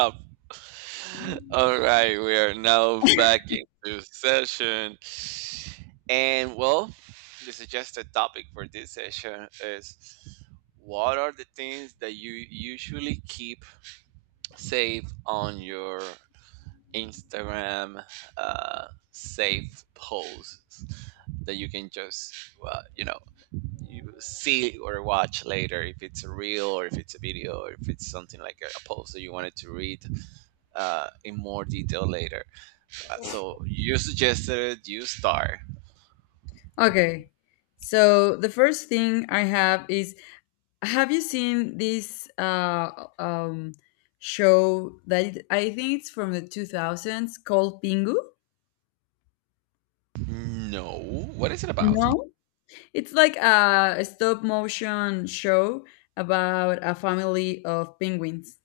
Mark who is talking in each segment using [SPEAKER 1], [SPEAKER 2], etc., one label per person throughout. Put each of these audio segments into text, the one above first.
[SPEAKER 1] Up. All right, we are now back into session. And well, the suggested topic for this session is what are the things that you usually keep safe on your Instagram safe posts that you can just, uh, you know, you see or watch later if it's a reel or if it's a video or if it's something like a post that you wanted to read in more detail later. So you suggested it, you star.
[SPEAKER 2] Okay. So the first thing I have is have you seen this um show that I think it's from the 2000s called Pingu?
[SPEAKER 1] No. What is it about?
[SPEAKER 2] No. It's like a stop motion show about a family of penguins.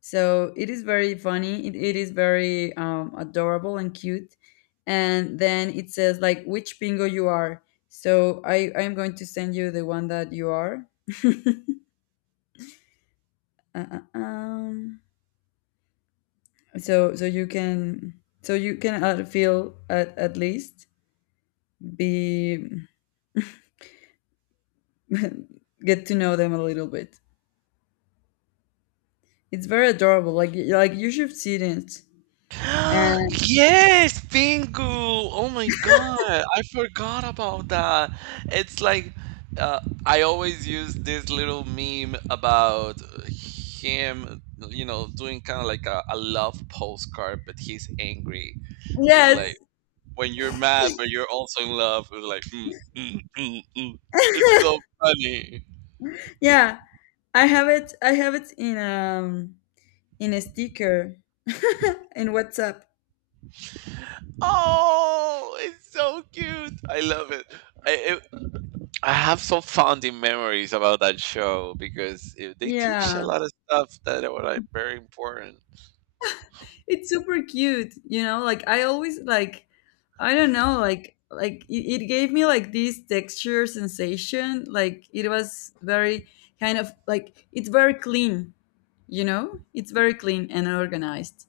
[SPEAKER 2] So it is very funny. It is very adorable and cute. And then it says like which pingu you are. So I'm going to send you the one that you are. Uh, uh, um, so you can so you can feel at least be get to know them a little bit. It's very adorable. Like like you should see it. And
[SPEAKER 1] Yes, bingo! Oh my god, I forgot about that. It's like I always use this little meme about him, you know, doing kind of like a love postcard, but he's angry. It's
[SPEAKER 2] yes,
[SPEAKER 1] like when you're mad, but you're also in love. It's like, mm, mm, mm, mm. It's so funny.
[SPEAKER 2] yeah, I have it. I have it in a sticker in WhatsApp.
[SPEAKER 1] Oh, it's so cute. I love it. I it, I have so founding memories about that show because they teach a
[SPEAKER 2] Yeah,
[SPEAKER 1] lot of stuff that were like very important.
[SPEAKER 2] it's super cute, you know, like I always like, I don't know, like it gave me like this texture sensation. Like it was very kind of like, it's very clean, you know, it's very clean and organized,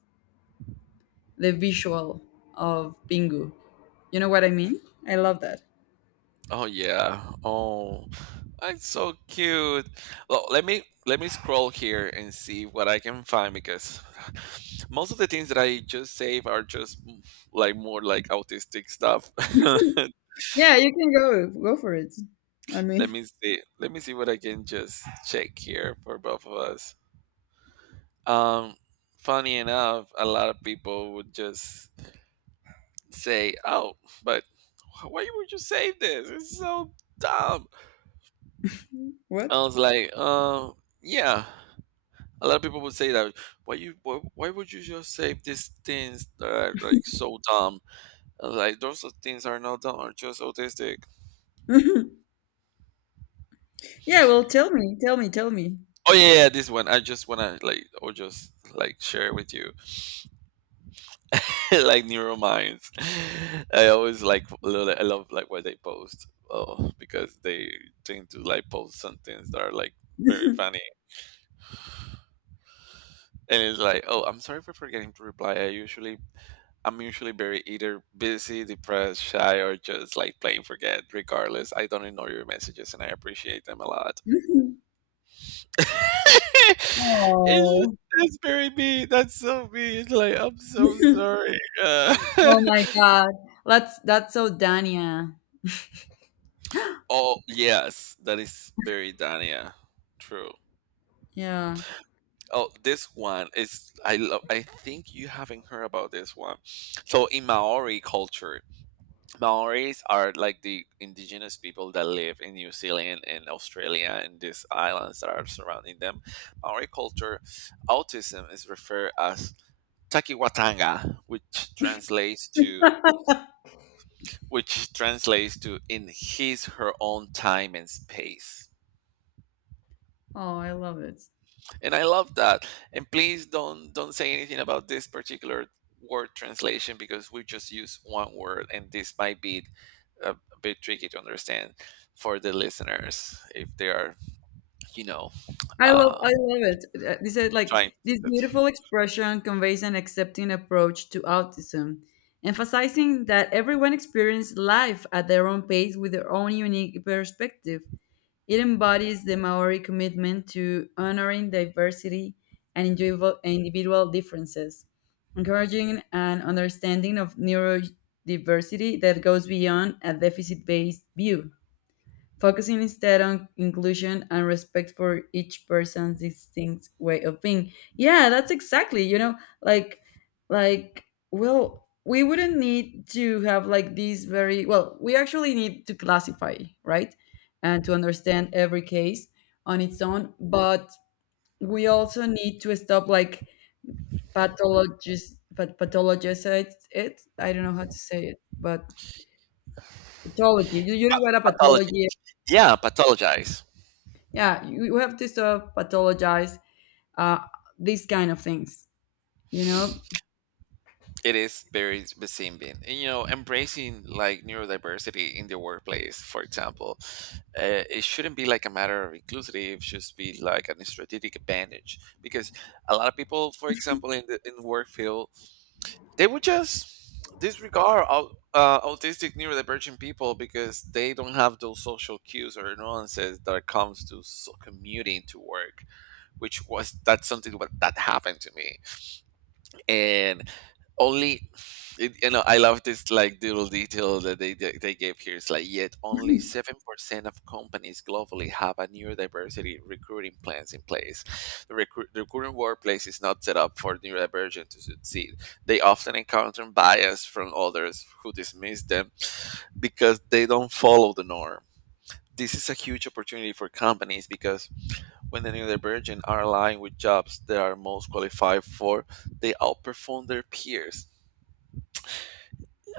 [SPEAKER 2] the visual of Pingu. You know what I mean? I love that.
[SPEAKER 1] Oh yeah. Oh, that's so cute. Well, let me scroll here and see what I can find because most of the things that I just save are just like more like autistic stuff.
[SPEAKER 2] Yeah, you can go for it, I
[SPEAKER 1] Let
[SPEAKER 2] mean.
[SPEAKER 1] me see. Let me see what I can just check here for both of us. Um, funny enough, a lot of people would just say, "Oh, but why would you save this? It's so dumb." I
[SPEAKER 2] What?
[SPEAKER 1] was like, yeah." A lot of people would say that why would you just say these things that are like so dumb? And, like those are things are not dumb, are just autistic.
[SPEAKER 2] Yeah, well, tell me, tell me, tell me.
[SPEAKER 1] Oh yeah, yeah, this one I just wanna like or just like share with you like Neurominds. I always like I love like what they post. Oh, because they tend to like post some things that are like very funny. And it's like, oh, I'm sorry for forgetting to reply. I'm usually very either busy, depressed, shy, or just like plain forget. Regardless, I don't ignore your messages and I appreciate them a lot. it's,
[SPEAKER 2] Oh.
[SPEAKER 1] that's very me. That's so me. It's like, I'm so sorry.
[SPEAKER 2] Oh my God. That's so Dania.
[SPEAKER 1] Oh, yes. That is very Dania. True.
[SPEAKER 2] Yeah.
[SPEAKER 1] Oh, this one is I love. I think you haven't heard about this one. So in Maori culture, Maoris are like the indigenous people that live in New Zealand and Australia and these islands that are surrounding them. Maori culture, autism is referred as takiwatanga, which translates to in his her own time and space.
[SPEAKER 2] Oh, I love it.
[SPEAKER 1] And I love that. And please don't say anything about this particular word translation because we just use one word, and this might be a, bit tricky to understand for the listeners if they are, you know, uh,
[SPEAKER 2] I love it. This is
[SPEAKER 1] trying
[SPEAKER 2] like
[SPEAKER 1] to
[SPEAKER 2] this beautiful expression conveys an accepting approach to autism, emphasizing that everyone experiences life at their own pace with their own unique perspective. It embodies the Maori commitment to honoring diversity and individual differences, encouraging an understanding of neurodiversity that goes beyond a deficit based view, focusing instead on inclusion and respect for each person's distinct way of being. Yeah, that's exactly, you know, like like well, we wouldn't need to have like these very, well, we actually need to classify, right? And to understand every case on its own, but we also need to stop like pathologist but pathologicize it. I don't know how to say it, but pathology. You know what a
[SPEAKER 1] pathologize.
[SPEAKER 2] pathology.
[SPEAKER 1] Yeah, pathologize.
[SPEAKER 2] Yeah, you have to sort of pathologize uh these kind of things, you know.
[SPEAKER 1] It is very deceiving. And, you know, embracing like neurodiversity in the workplace, for example, it shouldn't be like a matter of inclusivity. It should be like a strategic advantage because a lot of people, for example, in the work field, they would just disregard all, autistic neurodivergent people because they don't have those social cues or nuances that comes to so commuting to work, which was that's something what that happened to me and only it, you know, I love this like little detail that they gave here. It's like, yet only 7% of companies globally have a neurodiversity recruiting plans in place. The recruiting workplace is not set up for neurodivergent to succeed. They often encounter bias from others who dismiss them because they don't follow the norm. This is a huge opportunity for companies because when the neurodivergent are aligned with jobs they are most qualified for, they outperform their peers.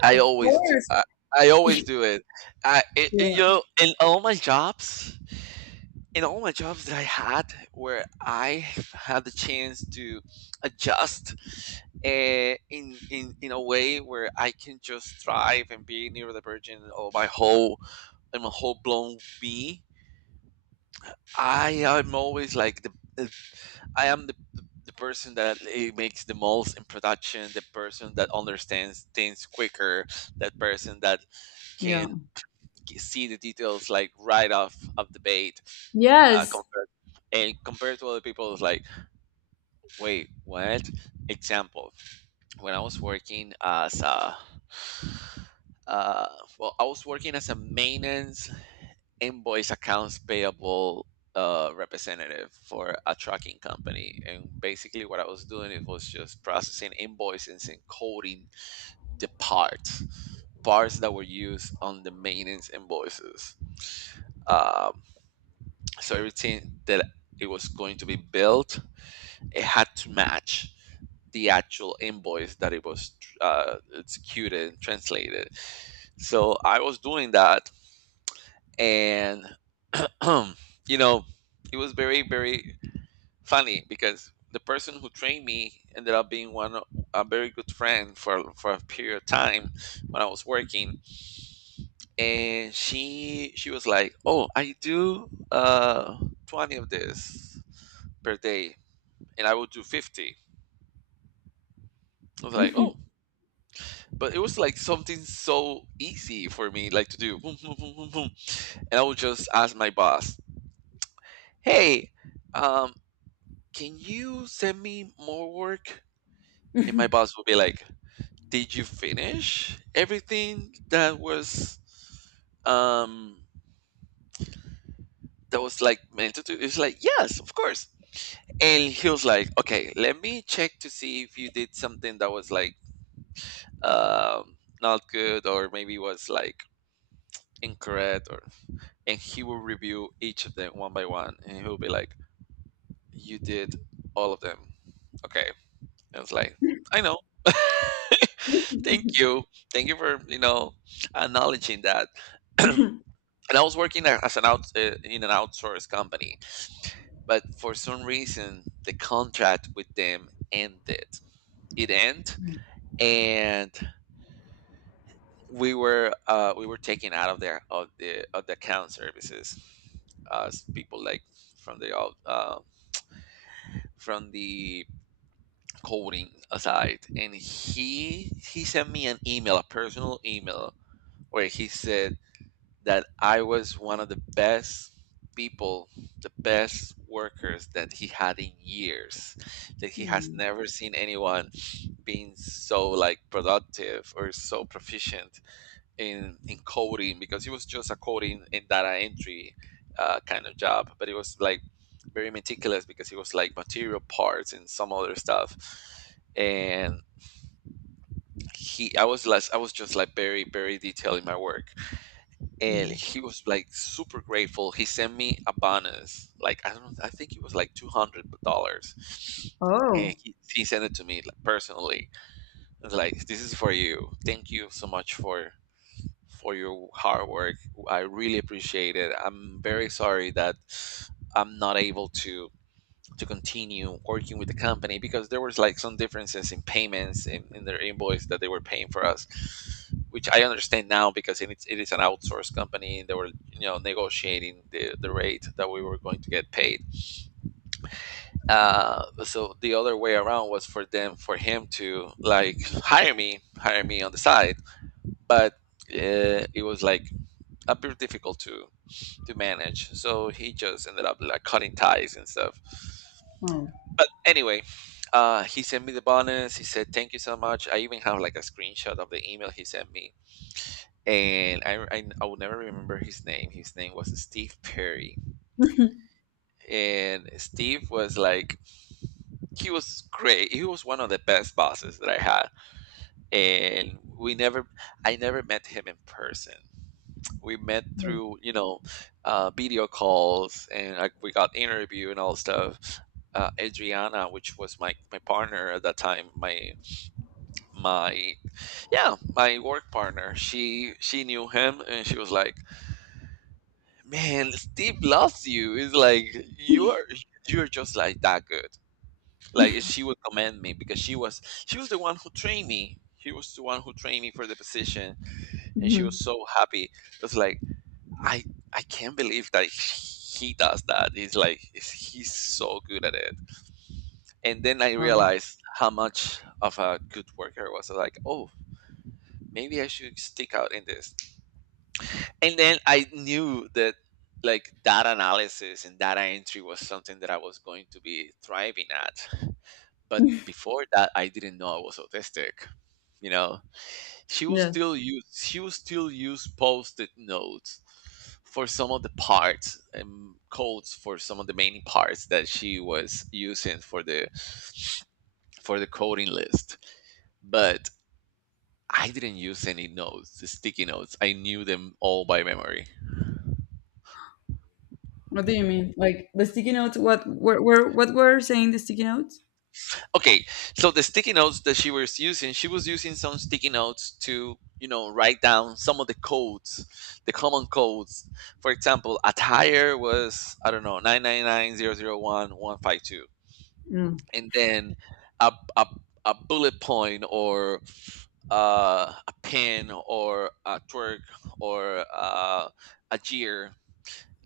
[SPEAKER 1] I
[SPEAKER 2] Of
[SPEAKER 1] always do.
[SPEAKER 2] course.
[SPEAKER 1] I always do it. I, you
[SPEAKER 2] Yeah.
[SPEAKER 1] know, in all my jobs, in all my jobs that I had, where I had the chance to adjust uh, in, in a way where I can just thrive and be neurodivergent or my whole I'm a whole blown me. I am always like the I am the person that it makes the most in production, the person that understands things quicker, that person that
[SPEAKER 2] Yeah.
[SPEAKER 1] can see the details like right off of the bait, uh,
[SPEAKER 2] Yes.
[SPEAKER 1] compared compared to other people. It's like, wait, what. Example, when I was working as a uh, well, I was working as a maintenance invoice accounts payable representative for a trucking company, and basically what I was doing it was just processing invoices and coding the parts that were used on the maintenance invoices. Uh, So everything that it was going to be built, it had to match the actual invoice that it was executed and translated. So I was doing that, and you know, it was very funny because the person who trained me ended up being a very good friend for a period of time when I was working, and she was like, "Oh, I do 20 of this." per day, and I would do 50. I was like, oh, but it was like something so easy for me, like to do. Boom, boom, boom, boom, boom. And I would just ask my boss, hey, um, can you send me more work? And my boss would be like, did you finish everything um, that was like meant to do? It's like, yes, of course. And he was like, okay, let me check to see if you did something that was like, not good or maybe was like incorrect or, and he will review each of them one by one, and he'll be like, you did all of them. Okay. And it's like, I know. Thank you. Thank you for, you know, acknowledging that. And I was working as an out in an outsourced company, but for some reason the contract with them ended. It ended. And we were taken out of there, of the account services, as people like from the from the coding aside. And he sent me an email, a personal email, where he said that I was one of the best people, the best workers that he had in years. That he has
[SPEAKER 2] Hmm,
[SPEAKER 1] never seen anyone being so like productive or so proficient in coding because it was just a coding and data entry kind of job, but it was like very meticulous because it was like material parts and some other stuff. And I was less, I was just like very, very detailed in my work, and
[SPEAKER 2] hmm.
[SPEAKER 1] he was like super grateful. He sent me a bonus, like I don't, I think it was like $200, and
[SPEAKER 2] Oh.
[SPEAKER 1] he sent it to me like, personally. I was like, "This is for you. Thank you so much for your hard work. I really appreciate it. I'm very sorry that I'm not able to continue working with the company because there was like some differences in payments in their invoice that they were paying for us, which I understand now because it is an outsourced company, and they were, you know, negotiating the rate that we were going to get paid. So the other way around was for them for him to like hire me on the side, but it was like appear difficult to manage. So he just ended up like cutting ties and stuff.
[SPEAKER 2] Oh.
[SPEAKER 1] But anyway, he sent me the bonus. He said thank you so much. I even have like a screenshot of the email he sent me, and I will never remember his name. His name was Steve Perry, and Steve was like he was great. He was one of the best bosses that I had, and we never I never met him in person. We met
[SPEAKER 2] Hmm.
[SPEAKER 1] through, you know, video calls and like we got interview and all stuff. Adriana, which was my my partner at that time, my yeah, my work partner, she knew him, and she was like, man, Steve loves you. It's like, you are, you're just like that good. Like she would commend me because she was the one who trained me. She was the one who trained me for the position, and she was
[SPEAKER 2] Mhm.
[SPEAKER 1] so happy. It's like, I I can't believe that he does that. He's like he's so good at it. And then I
[SPEAKER 2] Wow.
[SPEAKER 1] realized how much of a good worker I was. I was like, oh, maybe I should stick out in this. And then I knew that like data analysis and data entry was something that I was going to be thriving at. But before that, I didn't know I was autistic. You know, She will
[SPEAKER 2] Yeah,
[SPEAKER 1] still use she will still use post-it notes for some of the parts and codes for some of the main parts that she was using for the coding list. But I didn't use any notes, the sticky notes. I knew them all by memory.
[SPEAKER 2] what do you mean, like the sticky notes? What were, what were saying the sticky notes?
[SPEAKER 1] Okay, so the sticky notes that she was using some sticky notes to write down some of the codes, the common codes. For example, attire was, I don't know, 999001 152,
[SPEAKER 2] Mm.
[SPEAKER 1] and then a, a, a bullet point or a pin or a twerk or a jeer.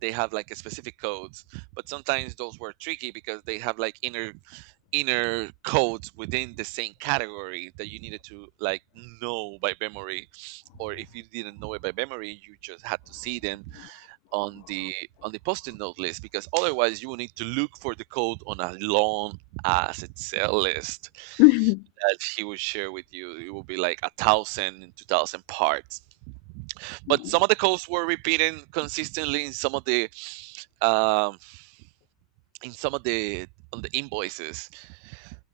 [SPEAKER 1] They have like a specific codes, but sometimes those were tricky because they have like inner codes within the same category that you needed to like know by memory, or if you didn't know it by memory you just had to see them on the post-it note list, because otherwise you will need to look for the code on a long ass Excel list that he would share with you. It will be like a thousand and two thousand parts. But some of the codes were repeating consistently in some of the um in some of the on the invoices,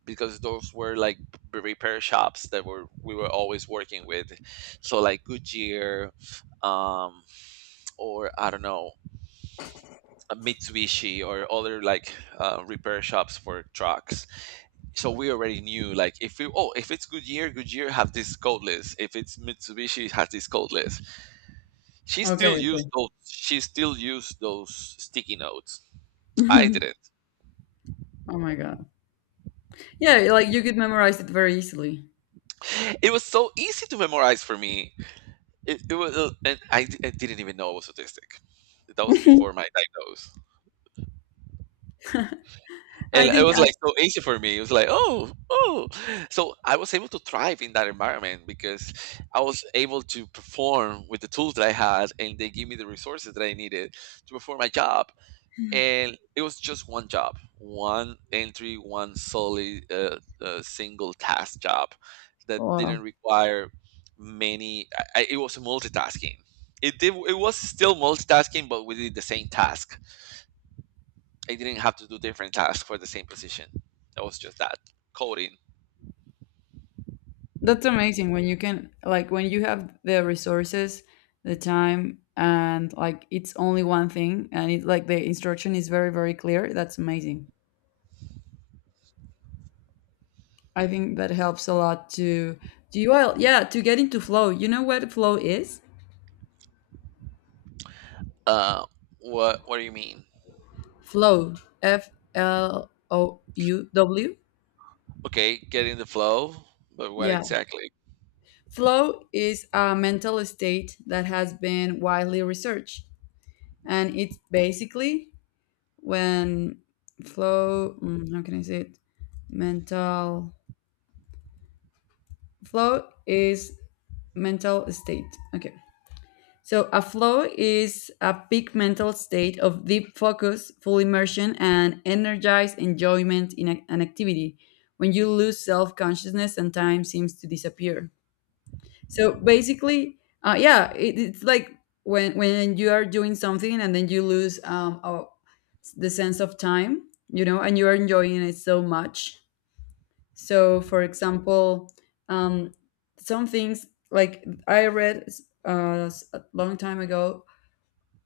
[SPEAKER 1] because those were like b- repair shops that were we were always working with. So like Goodyear, um, or I don't know, a Mitsubishi, or other like repair shops for trucks. So we already knew like, if we, oh, if it's Goodyear, Goodyear have this code list; if it's Mitsubishi, it has this code list. she
[SPEAKER 2] Okay,
[SPEAKER 1] still used
[SPEAKER 2] okay.
[SPEAKER 1] those she still used those sticky notes. I didn't.
[SPEAKER 2] Oh my god. Yeah, like you could memorize it very easily.
[SPEAKER 1] It was so easy to memorize for me. It was, and I didn't even know I was autistic. That was before my diagnosis, and
[SPEAKER 2] i
[SPEAKER 1] it
[SPEAKER 2] think
[SPEAKER 1] was
[SPEAKER 2] i
[SPEAKER 1] like so easy for me. It was like, oh, oh. So I was able to thrive in that environment because I was able to perform with the tools that I had, and they gave me the resources that I needed to perform my job. And it was just one job, one entry, one solely single task job that
[SPEAKER 2] Wow.
[SPEAKER 1] didn't require many. It was multitasking. It was still multitasking, but we did the same task. I didn't have to do different tasks for the same position. That was just that, coding.
[SPEAKER 2] That's amazing when you can, like when you have the resources, the time, and like it's only one thing and it's like the instruction is very, very clear. That's amazing. I think that helps a lot to, do you all, yeah, to get into flow. You know what flow is?
[SPEAKER 1] Uh, what do you mean?
[SPEAKER 2] Flow. FLOUW.
[SPEAKER 1] Okay, get in the flow, but what
[SPEAKER 2] Yeah.
[SPEAKER 1] exactly?
[SPEAKER 2] Flow is a mental state that has been widely researched and it's basically when flow, mm, how can I say it? Mental flow is mental state. Okay, so a flow is a peak mental state of deep focus, full immersion and energized enjoyment in an activity when you lose self-consciousness and time seems to disappear. So basically, yeah, it's like when you are doing something and then you lose oh, the sense of time, you know, and you are enjoying it so much. So, for example, um, some things like I read a long time ago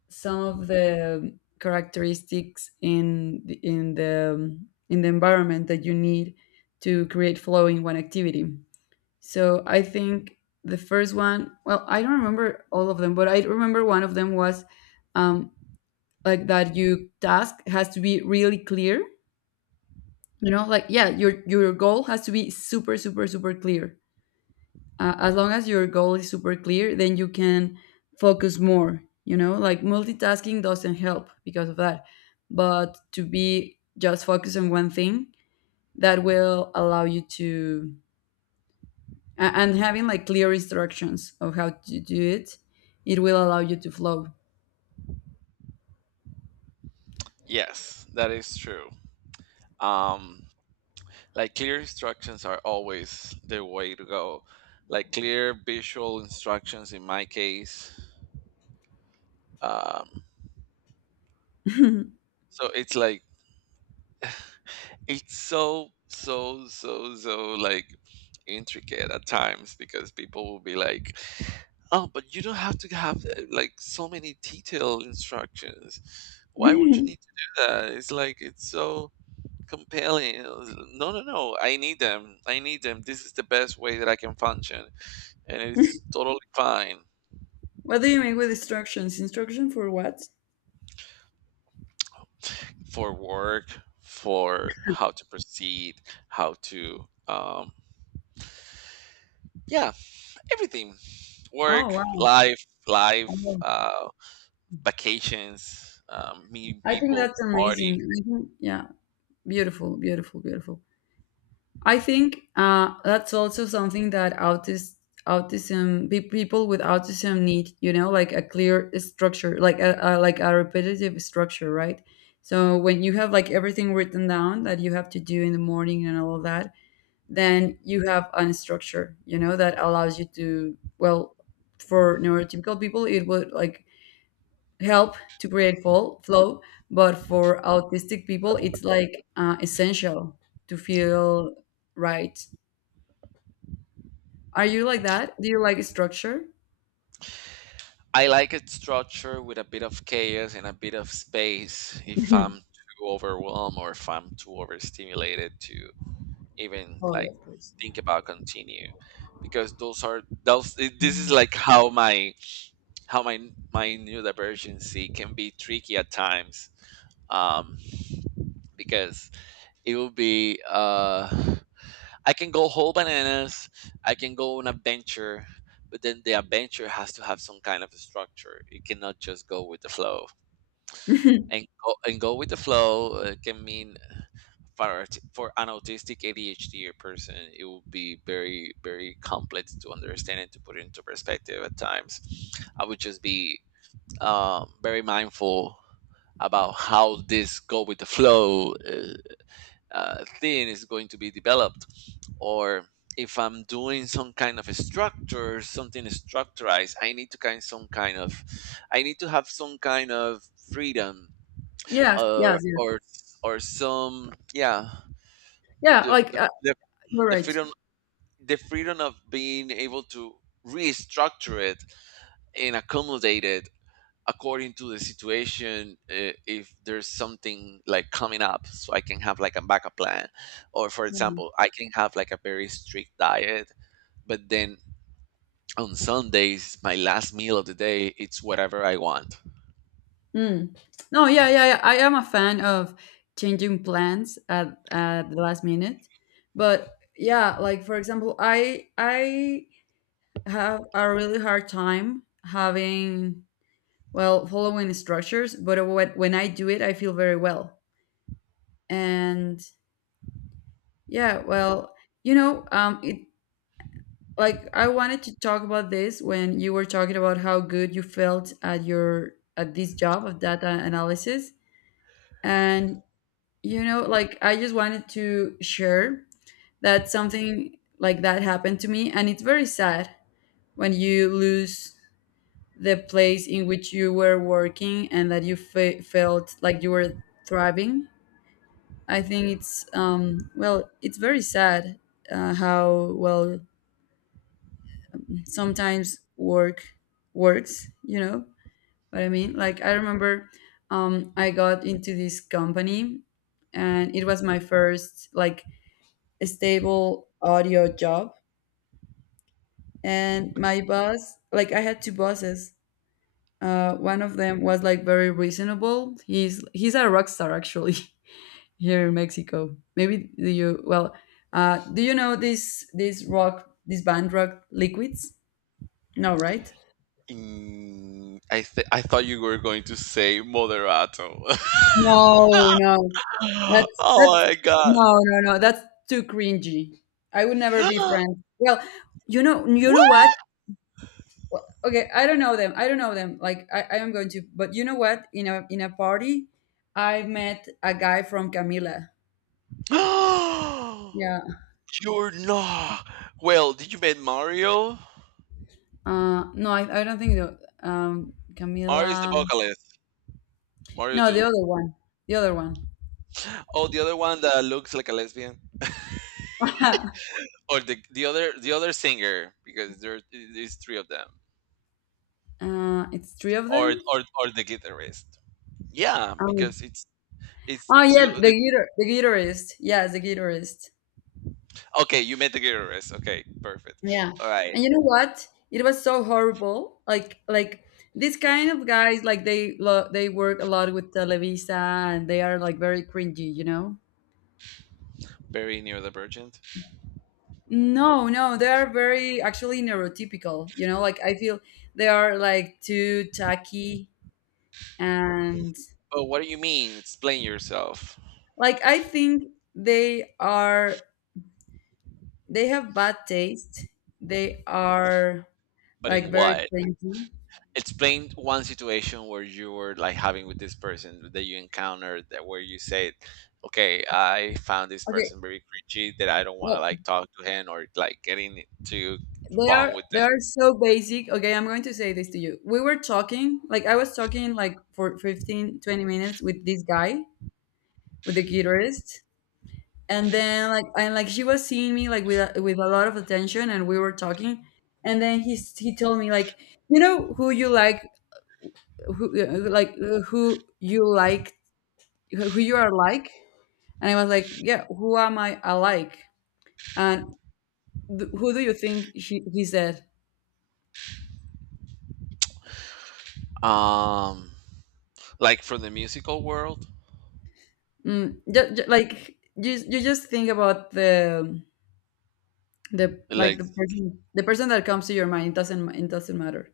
[SPEAKER 2] some of the characteristics in in the environment that you need to create flow in one activity. So I think the first one, well, I don't remember all of them, but I remember one of them was um, like that you task has to be really clear. You know, like yeah, your goal has to be super super super clear. As long as your goal is super clear, then you can focus more. You know, like multitasking doesn't help because of that, but to be just focused on one thing, that will allow you to. And having like clear instructions of how to do it, it will allow you to flow.
[SPEAKER 1] Yes, that is true. um like clear instructions are always the way to go, like clear visual instructions in my case. um, so it's like, it's so so so so like intricate at times, because people will be like, oh, but you don't have to have, like so many detailed instructions, why would you need to do that? It's like, it's so compelling. I was, no no no, I need them, I need them, this is the best way that I can function, and it's totally fine.
[SPEAKER 2] What do you mean with instructions? Instruction for what?
[SPEAKER 1] For work, for how to proceed, how to, yeah, everything.
[SPEAKER 2] Oh
[SPEAKER 1] Work,
[SPEAKER 2] wow.
[SPEAKER 1] life,
[SPEAKER 2] Wow.
[SPEAKER 1] uh, vacations, meeting
[SPEAKER 2] I think
[SPEAKER 1] people,
[SPEAKER 2] that's amazing.
[SPEAKER 1] party.
[SPEAKER 2] I think, yeah, beautiful, beautiful, beautiful. I think that's also something that autist autism people with autism need, you know, like a clear structure, like a like a repetitive structure, right? So when you have like everything written down that you have to do in the morning and all of that, then you have a structure, you know, that allows you to, well, for neurotypical people, it would like help to create full flow, but for autistic people, it's like essential to feel right. Are you like that? Do you like structure?
[SPEAKER 1] I like a structure with a bit of chaos and a bit of space if I'm
[SPEAKER 2] Mhm.
[SPEAKER 1] too overwhelmed or if I'm too overstimulated to even
[SPEAKER 2] Oh,
[SPEAKER 1] like
[SPEAKER 2] yes, of course.
[SPEAKER 1] think about, continue, because those are those this is
[SPEAKER 2] Mhm.
[SPEAKER 1] like how my how my my new divergency can be tricky at times. um, because it will be I can go whole bananas, I can go on adventure, but then the adventure has to have some kind of structure. It cannot just go with the flow. And go with the flow, can mean for for an autistic ADHD person, it will be very very complex to understand and to put into perspective at times. I would just be, very mindful about how this go with the flow thing is going to be developed. Or if I'm doing some kind of a structure, something structurized, I need to kind some kind of, I need to have some kind of freedom,
[SPEAKER 2] Yes,
[SPEAKER 1] or
[SPEAKER 2] yes, yes.
[SPEAKER 1] or or some, yeah.
[SPEAKER 2] Yeah,
[SPEAKER 1] the
[SPEAKER 2] like
[SPEAKER 1] the, the,
[SPEAKER 2] you're
[SPEAKER 1] the
[SPEAKER 2] right.
[SPEAKER 1] freedom, the freedom of being able to restructure it and accommodate it according to the situation, if there's something like coming up, so I can have like a backup plan. Or for
[SPEAKER 2] Yeah.
[SPEAKER 1] example, I can have like a very strict diet, but then on Sundays, my last meal of the day, it's whatever I want.
[SPEAKER 2] Mm. No, yeah, yeah, yeah. I am a fan of changing plans at the last minute, but yeah, like for example, I have a really hard time having, well, following structures, but when I do it, I feel very well. And yeah, well, you know, it like, I wanted to talk about this when you were talking about how good you felt at your at this job of data analysis. And, you know, like, I just wanted to share that something like that happened to me, and it's very sad when you lose the place in which you were working and that you felt like you were thriving. I think it's, well, it's very sad, how, well, sometimes work works, you know what I mean? Like I remember, I got into this company and it was my first like stable audio job, and my boss, like I had two bosses. One of them was like very reasonable. He's a rock star actually. Here in Mexico, maybe, do you, well, do you know this this rock this band rock liquids? No, right?
[SPEAKER 1] Mm, I thought you were going to say moderato.
[SPEAKER 2] No, no, that's
[SPEAKER 1] Oh
[SPEAKER 2] that's
[SPEAKER 1] my god!
[SPEAKER 2] no no no, that's too cringy. I would never be friends. Well, you know, you know what,
[SPEAKER 1] What?
[SPEAKER 2] well, okay, I don't know them. Like I am going to, but you know what, in a party, I met a guy from Camila. Yeah.
[SPEAKER 1] You're not. Well, did you meet Mario?
[SPEAKER 2] No, I I don't think the,
[SPEAKER 1] Mario's the
[SPEAKER 2] Camila.
[SPEAKER 1] vocalist. Mario
[SPEAKER 2] No, the
[SPEAKER 1] Doom.
[SPEAKER 2] other one, the other one
[SPEAKER 1] Oh, the other one that looks like a lesbian, or the other, the other singer, because there is three of them,
[SPEAKER 2] uh, it's three of
[SPEAKER 1] or
[SPEAKER 2] them.
[SPEAKER 1] the guitarist. Yeah,
[SPEAKER 2] Um,
[SPEAKER 1] because it's
[SPEAKER 2] oh
[SPEAKER 1] two.
[SPEAKER 2] yeah,
[SPEAKER 1] The,
[SPEAKER 2] the guitarist, yes, the guitarist.
[SPEAKER 1] okay, you met the guitarist. Okay, perfect.
[SPEAKER 2] Yeah.
[SPEAKER 1] All right,
[SPEAKER 2] And you know what? It was so horrible. Like these kind of guys like they they work a lot with Televisa and they are like very cringy, you know?
[SPEAKER 1] very near the virgin.
[SPEAKER 2] No, no, they are very actually neurotypical, you know? Like I feel they are like too tacky and
[SPEAKER 1] But what do you mean? Explain yourself.
[SPEAKER 2] like I think they are, they have bad taste. They are
[SPEAKER 1] But in
[SPEAKER 2] like very
[SPEAKER 1] what?
[SPEAKER 2] cringy.
[SPEAKER 1] Explain one situation where you were like having with this person that you encountered, that where you said, okay, I found this
[SPEAKER 2] Okay,
[SPEAKER 1] person very cringy that I don't want to
[SPEAKER 2] well,
[SPEAKER 1] like talk to him or like getting to bond with
[SPEAKER 2] They are so basic. Okay, I'm going to say this to you. We were talking, like I was talking like for 15, 20 minutes with this guy, with the guitarist. And then like, and like she was seeing me like with with a lot of attention, and we were talking. And then he he told me like, "You know who you like, who who you like, who you are like?" And I was like, "Yeah, who am I alike?" And who do you think he said?
[SPEAKER 1] them. Um, like, from the musical world?
[SPEAKER 2] Mm, like you just think about the like
[SPEAKER 1] Like,
[SPEAKER 2] the person, that comes to your mind. It doesn't it doesn't matter.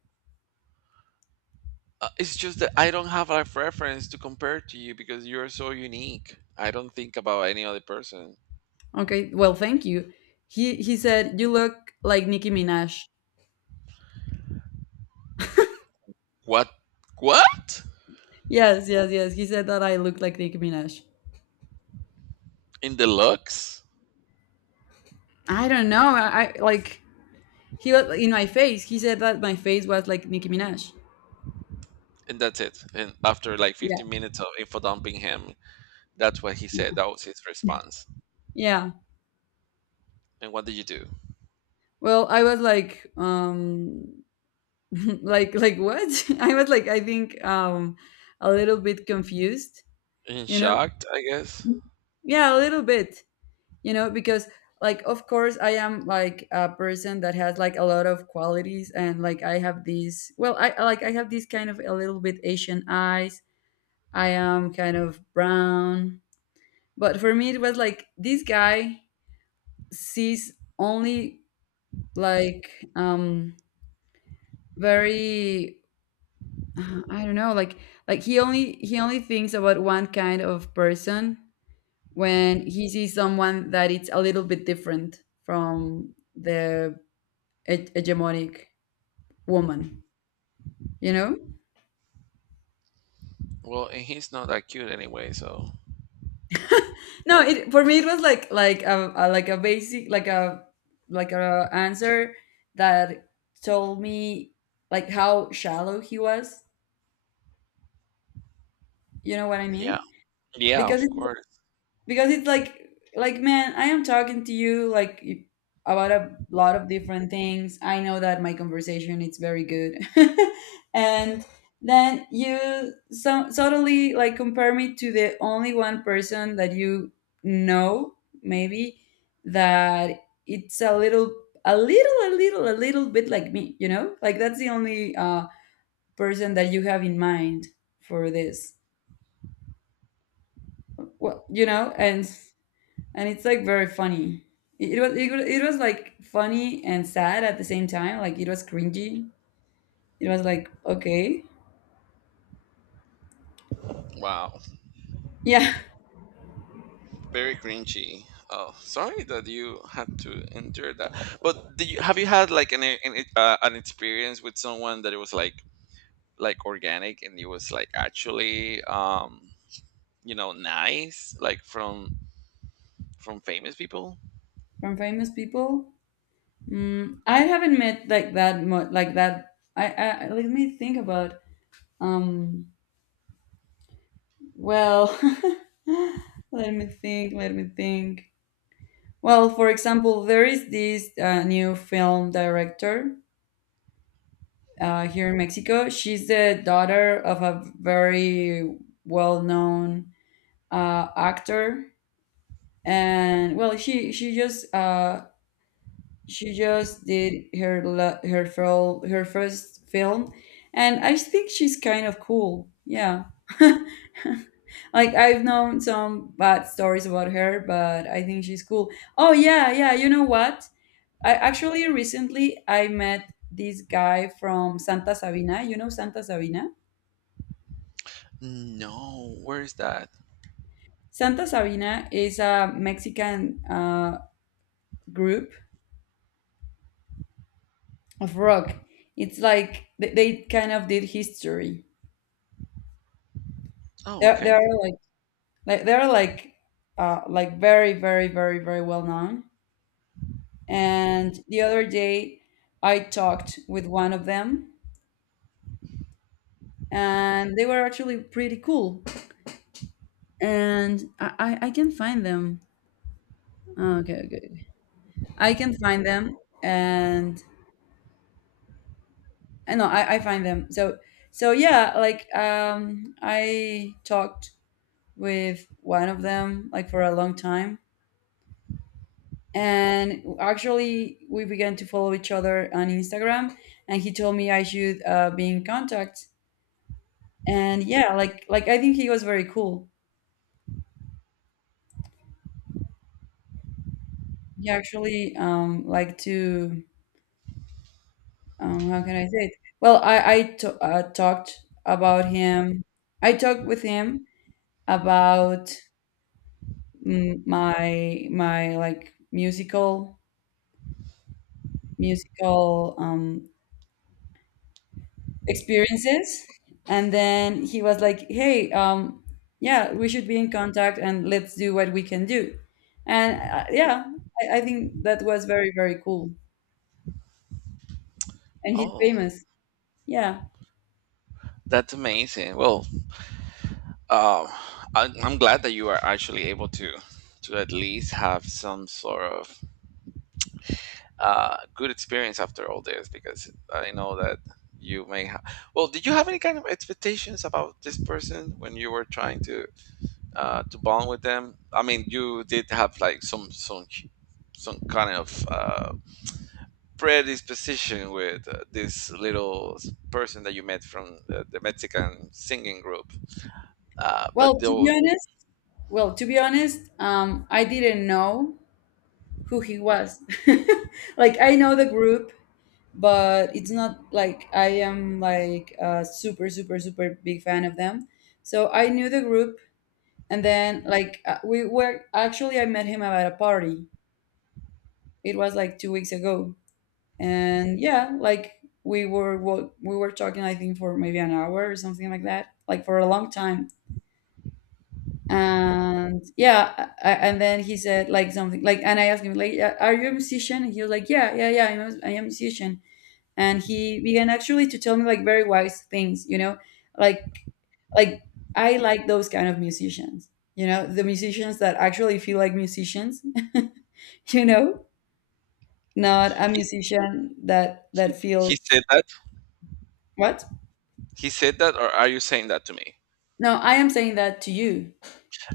[SPEAKER 1] it's just that I don't have a preference to compare to you because you're so unique, I don't think about any other person.
[SPEAKER 2] Okay, well, thank you. He said you look like Nicki Minaj.
[SPEAKER 1] What? What?
[SPEAKER 2] Yes, yes, yes. He said that I look like Nicki Minaj.
[SPEAKER 1] In the looks?
[SPEAKER 2] I don't know. I like, he was in my face. He said that my face was like Nicki Minaj.
[SPEAKER 1] And that's it? And after like
[SPEAKER 2] Yeah,
[SPEAKER 1] 15 minutes of info dumping him? That's what he said. That was his response.
[SPEAKER 2] yeah.
[SPEAKER 1] And what did you do?
[SPEAKER 2] Well, I was like, like what? I was like, I think, a little bit confused
[SPEAKER 1] In
[SPEAKER 2] you know
[SPEAKER 1] shocked, I guess.
[SPEAKER 2] yeah, a little bit, because like of course I am like a person that has like a lot of qualities, and like I have these, well I like I have these kind of a little bit Asian eyes. I am kind of brown, but for me it was like this guy sees only, like, um very, I don't know, like, like he only thinks about one kind of person when he sees someone that it's a little bit different from hegemonic woman, you know.
[SPEAKER 1] Well, and he's not that cute anyway, so.
[SPEAKER 2] No, it for me it was like, like a like a basic, like a answer that told me like how shallow he was, you know what I
[SPEAKER 1] Yeah.
[SPEAKER 2] mean?
[SPEAKER 1] Yeah,
[SPEAKER 2] Because
[SPEAKER 1] of
[SPEAKER 2] it's
[SPEAKER 1] course.
[SPEAKER 2] because it's like, man, I am talking to you like about a lot of different things. I know that my conversation is very good. And then you so suddenly like compare me to the only one person that you know, maybe, that it's a little a little bit like me, you know, like that's the only person that you have in mind for this. Well, you know, and it's like very funny. It was like funny and sad at the same time. Like it was cringy. It was like, okay,
[SPEAKER 1] Wow.
[SPEAKER 2] yeah.
[SPEAKER 1] Very cringy. Oh, sorry that you had to endure that. But do you, have you had like an experience with someone that it was like organic and it was like actually, you know, nice, like from famous people?
[SPEAKER 2] From famous people, mm, I haven't met like that much. Like that, I let me think about. Um, well, let me think. Let me think. Well, for example, there is this new film director here in Mexico. She's the daughter of a very well-known actor, and well, she just she just did her her first film, and I think she's kind of cool. Yeah, like I've known some bad stories about her, but I think she's cool. Oh yeah, yeah. You know what? I actually recently I met this guy from Santa Sabina. You know Santa Sabina?
[SPEAKER 1] No, where is that?
[SPEAKER 2] Santa Sabina is a Mexican group of rock. It's like they kind of did history.
[SPEAKER 1] Oh,
[SPEAKER 2] They
[SPEAKER 1] okay.
[SPEAKER 2] are like they are like very very well known. And the other day, I talked with one of them, and they were actually pretty cool. And I can find them. Oh, okay, okay. I can find them, and I know I find them. So so yeah, like, I talked with one of them like for a long time, and actually we began to follow each other on Instagram, and he told me I should be in contact. And yeah, like, I think he was very cool. He actually like to how can I say it? Well, I talked about him I talked with him about, mm, my like musical, musical um experiences. And then he was like, "Hey, yeah, we should be in contact, and let's do what we can do." And yeah, I think that was very very cool, and he's
[SPEAKER 1] Oh,
[SPEAKER 2] famous. Yeah.
[SPEAKER 1] that's amazing. Well, um, I'm glad that you are actually able to at least have some sort of, good experience after all this, because I know that you may have. Well, did you have any kind of expectations about this person when you were trying to, to bond with them? I mean, you did have like some kind of, predisposition with, this little person that you met from the Mexican singing group, but
[SPEAKER 2] Well, to
[SPEAKER 1] though.
[SPEAKER 2] be honest, well, to be honest, I didn't know who he was. Like I know the group, but it's not like I am like a super super big fan of them. So I knew the group. And then, like, we were actually, I met him at a party. It was like 2 weeks ago. And yeah, like, we were talking, I think, for maybe an hour or something like that, like for a long time. And yeah, I- and then he said like something like, and I asked him like, "Yeah, are you a musician?" And he was like, "Yeah, yeah, yeah, I am a musician." And he began actually to tell me like very wise things, you know, like like, I like those kind of musicians, you know, the musicians that actually feel like musicians. You know, not a musician that
[SPEAKER 1] He
[SPEAKER 2] feels.
[SPEAKER 1] said that.
[SPEAKER 2] What?
[SPEAKER 1] He said that, or are you saying that to me?
[SPEAKER 2] No, I am saying that to you.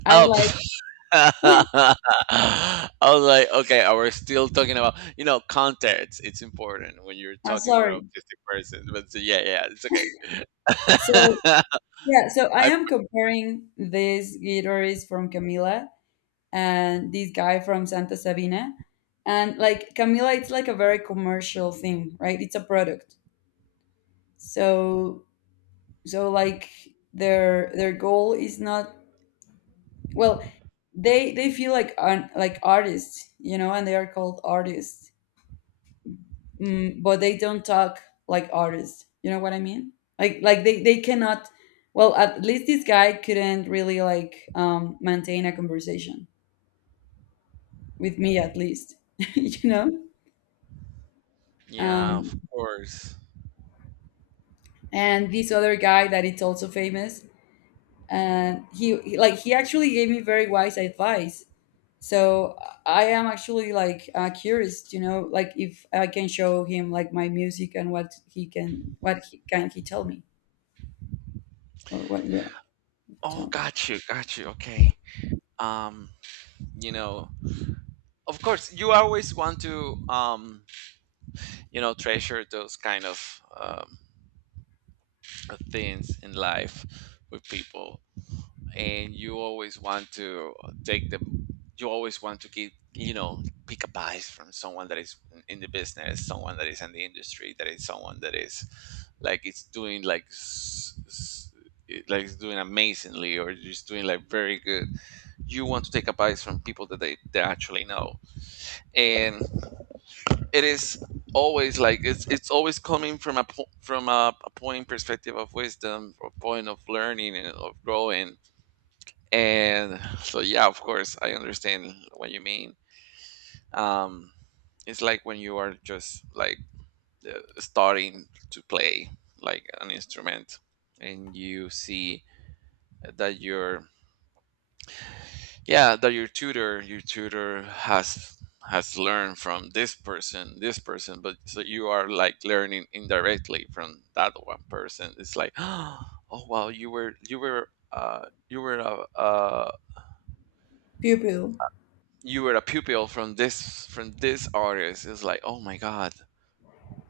[SPEAKER 2] I
[SPEAKER 1] Up.
[SPEAKER 2] like—
[SPEAKER 1] I was like, okay, I, we're still talking about, you know, context. It's important when you're
[SPEAKER 2] I'm
[SPEAKER 1] talking with an
[SPEAKER 2] sorry.
[SPEAKER 1] autistic person. But so, yeah, yeah, it's okay.
[SPEAKER 2] So yeah, so I
[SPEAKER 1] I,
[SPEAKER 2] am comparing this guitarist from Camila and this guy from Santa Sabina. And like, Camila, it's like a very commercial thing, right? It's a product. So so like, their goal is not, well, they feel like an, like artists, you know, and they are called artists. Mm, but they don't talk like artists, you know what I mean? Like they cannot, well, at least this guy couldn't really like, maintain a conversation with me at least. You know?
[SPEAKER 1] yeah,
[SPEAKER 2] um,
[SPEAKER 1] of course.
[SPEAKER 2] and this other guy that it's also famous, and like he actually gave me very wise advice. So I am actually like, curious, you know, like if I can show him like my music, and what he can he tell me, or what. Yeah,
[SPEAKER 1] Oh,
[SPEAKER 2] tell me.
[SPEAKER 1] got you, got you. Okay. Um, you know, of course, you always want to, you know, treasure those kind of, things in life with people. And you always want to take the, you always want to keep, you know, pick advice from someone that is in the business, someone that is in the industry, that is someone that is like, it's doing like, like it's doing amazingly, or just doing like very good. You want to take advice from people that they actually know. And it is always like, it's always coming from a from a point perspective of wisdom, or point of learning and of growing. And so, yeah, of course, I understand what you mean. Um, it's like when you are just like, starting to play like an instrument, and you see that your, yeah, that your tutor, your tutor has learned from this person, this person, but so you are like learning indirectly from that one person. It's like oh wow, you were, you were, you were a,
[SPEAKER 2] Pupil.
[SPEAKER 1] you were a pupil from this, from this artist. It's like, oh my god,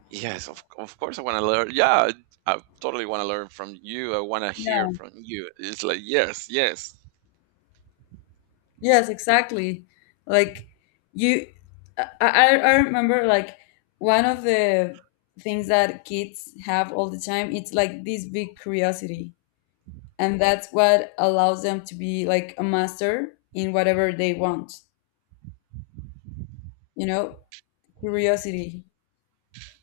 [SPEAKER 1] yes, of course I want to learn, yeah, I totally want to learn from you, I want to hear
[SPEAKER 2] Yeah.
[SPEAKER 1] from you, it's like, yes, yes,
[SPEAKER 2] Yes, exactly. Like, you, I remember like one of the things that kids have all the time, it's like this big curiosity. And that's what allows them to be like a master in whatever they want, you know, curiosity.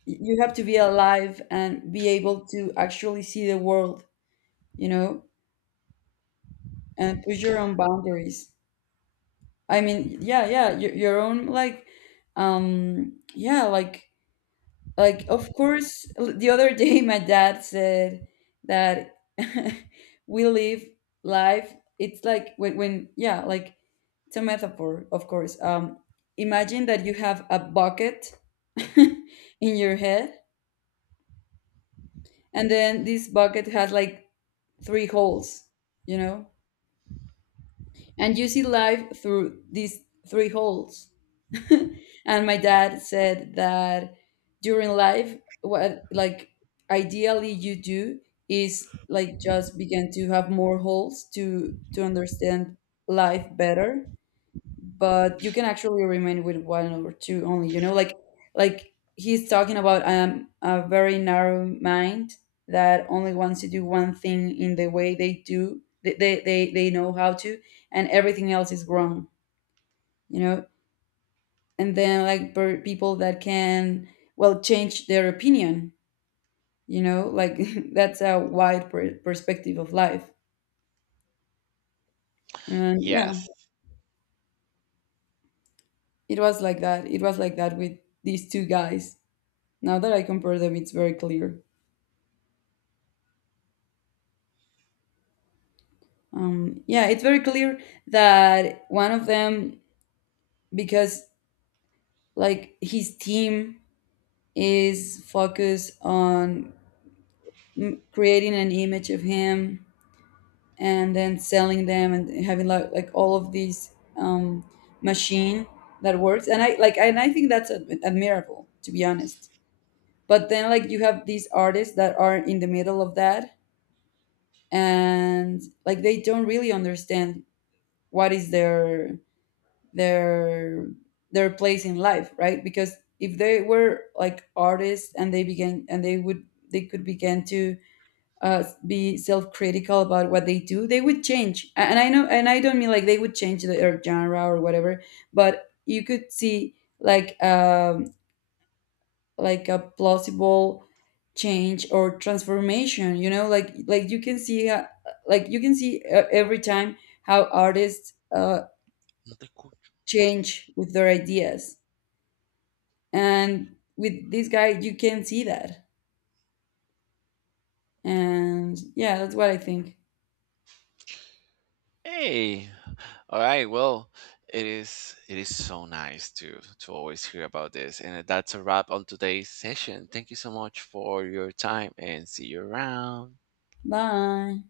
[SPEAKER 2] You have to be alive and be able to actually see the world, you know, and push your own boundaries. I mean, yeah, yeah, your own like, um yeah like like, of course, the other day my dad said that we live life. It's like when, yeah, like, it's a metaphor, of course. Imagine that you have a bucket in your head, and then this bucket has like three holes, you know, and you see life through these three holes. And my dad said that during life what like ideally you do is like just begin to have more holes to understand life better. But you can actually remain with one or two only, you know, like he's talking about, a very narrow mind that only wants to do one thing in the way they do, they know how to, and everything else is wrong, you know. And then like people that can, well, change their opinion, you know, like that's a wide perspective of life. And yeah,
[SPEAKER 1] yes.
[SPEAKER 2] it was like that, it was like that with these two guys. Now that I compare them, it's very clear. Um, yeah, it's very clear that one of them, because like his team is focused on, mm, creating an image of him and then selling them and having like all of these, um, machine that works. And I like and I think that's admirable, to be honest. But then like you have these artists that are in the middle of that, and like they don't really understand what is their their their place in life, right? Because if they were like artists and they began, and they could begin to, be self-critical about what they do, they would change. And I know, and I don't mean like they would change their genre or whatever, but you could see like, like a plausible change or transformation, you know, like you can see, you can see, every time how artists
[SPEAKER 1] Another cool-
[SPEAKER 2] change with their ideas. And with this guy you can see that. And yeah, that's what I think.
[SPEAKER 1] hey, all right, well, it is, it is so nice to always hear about this, and that's a wrap on today's session. Thank you so much for your time, and see you around.
[SPEAKER 2] Bye.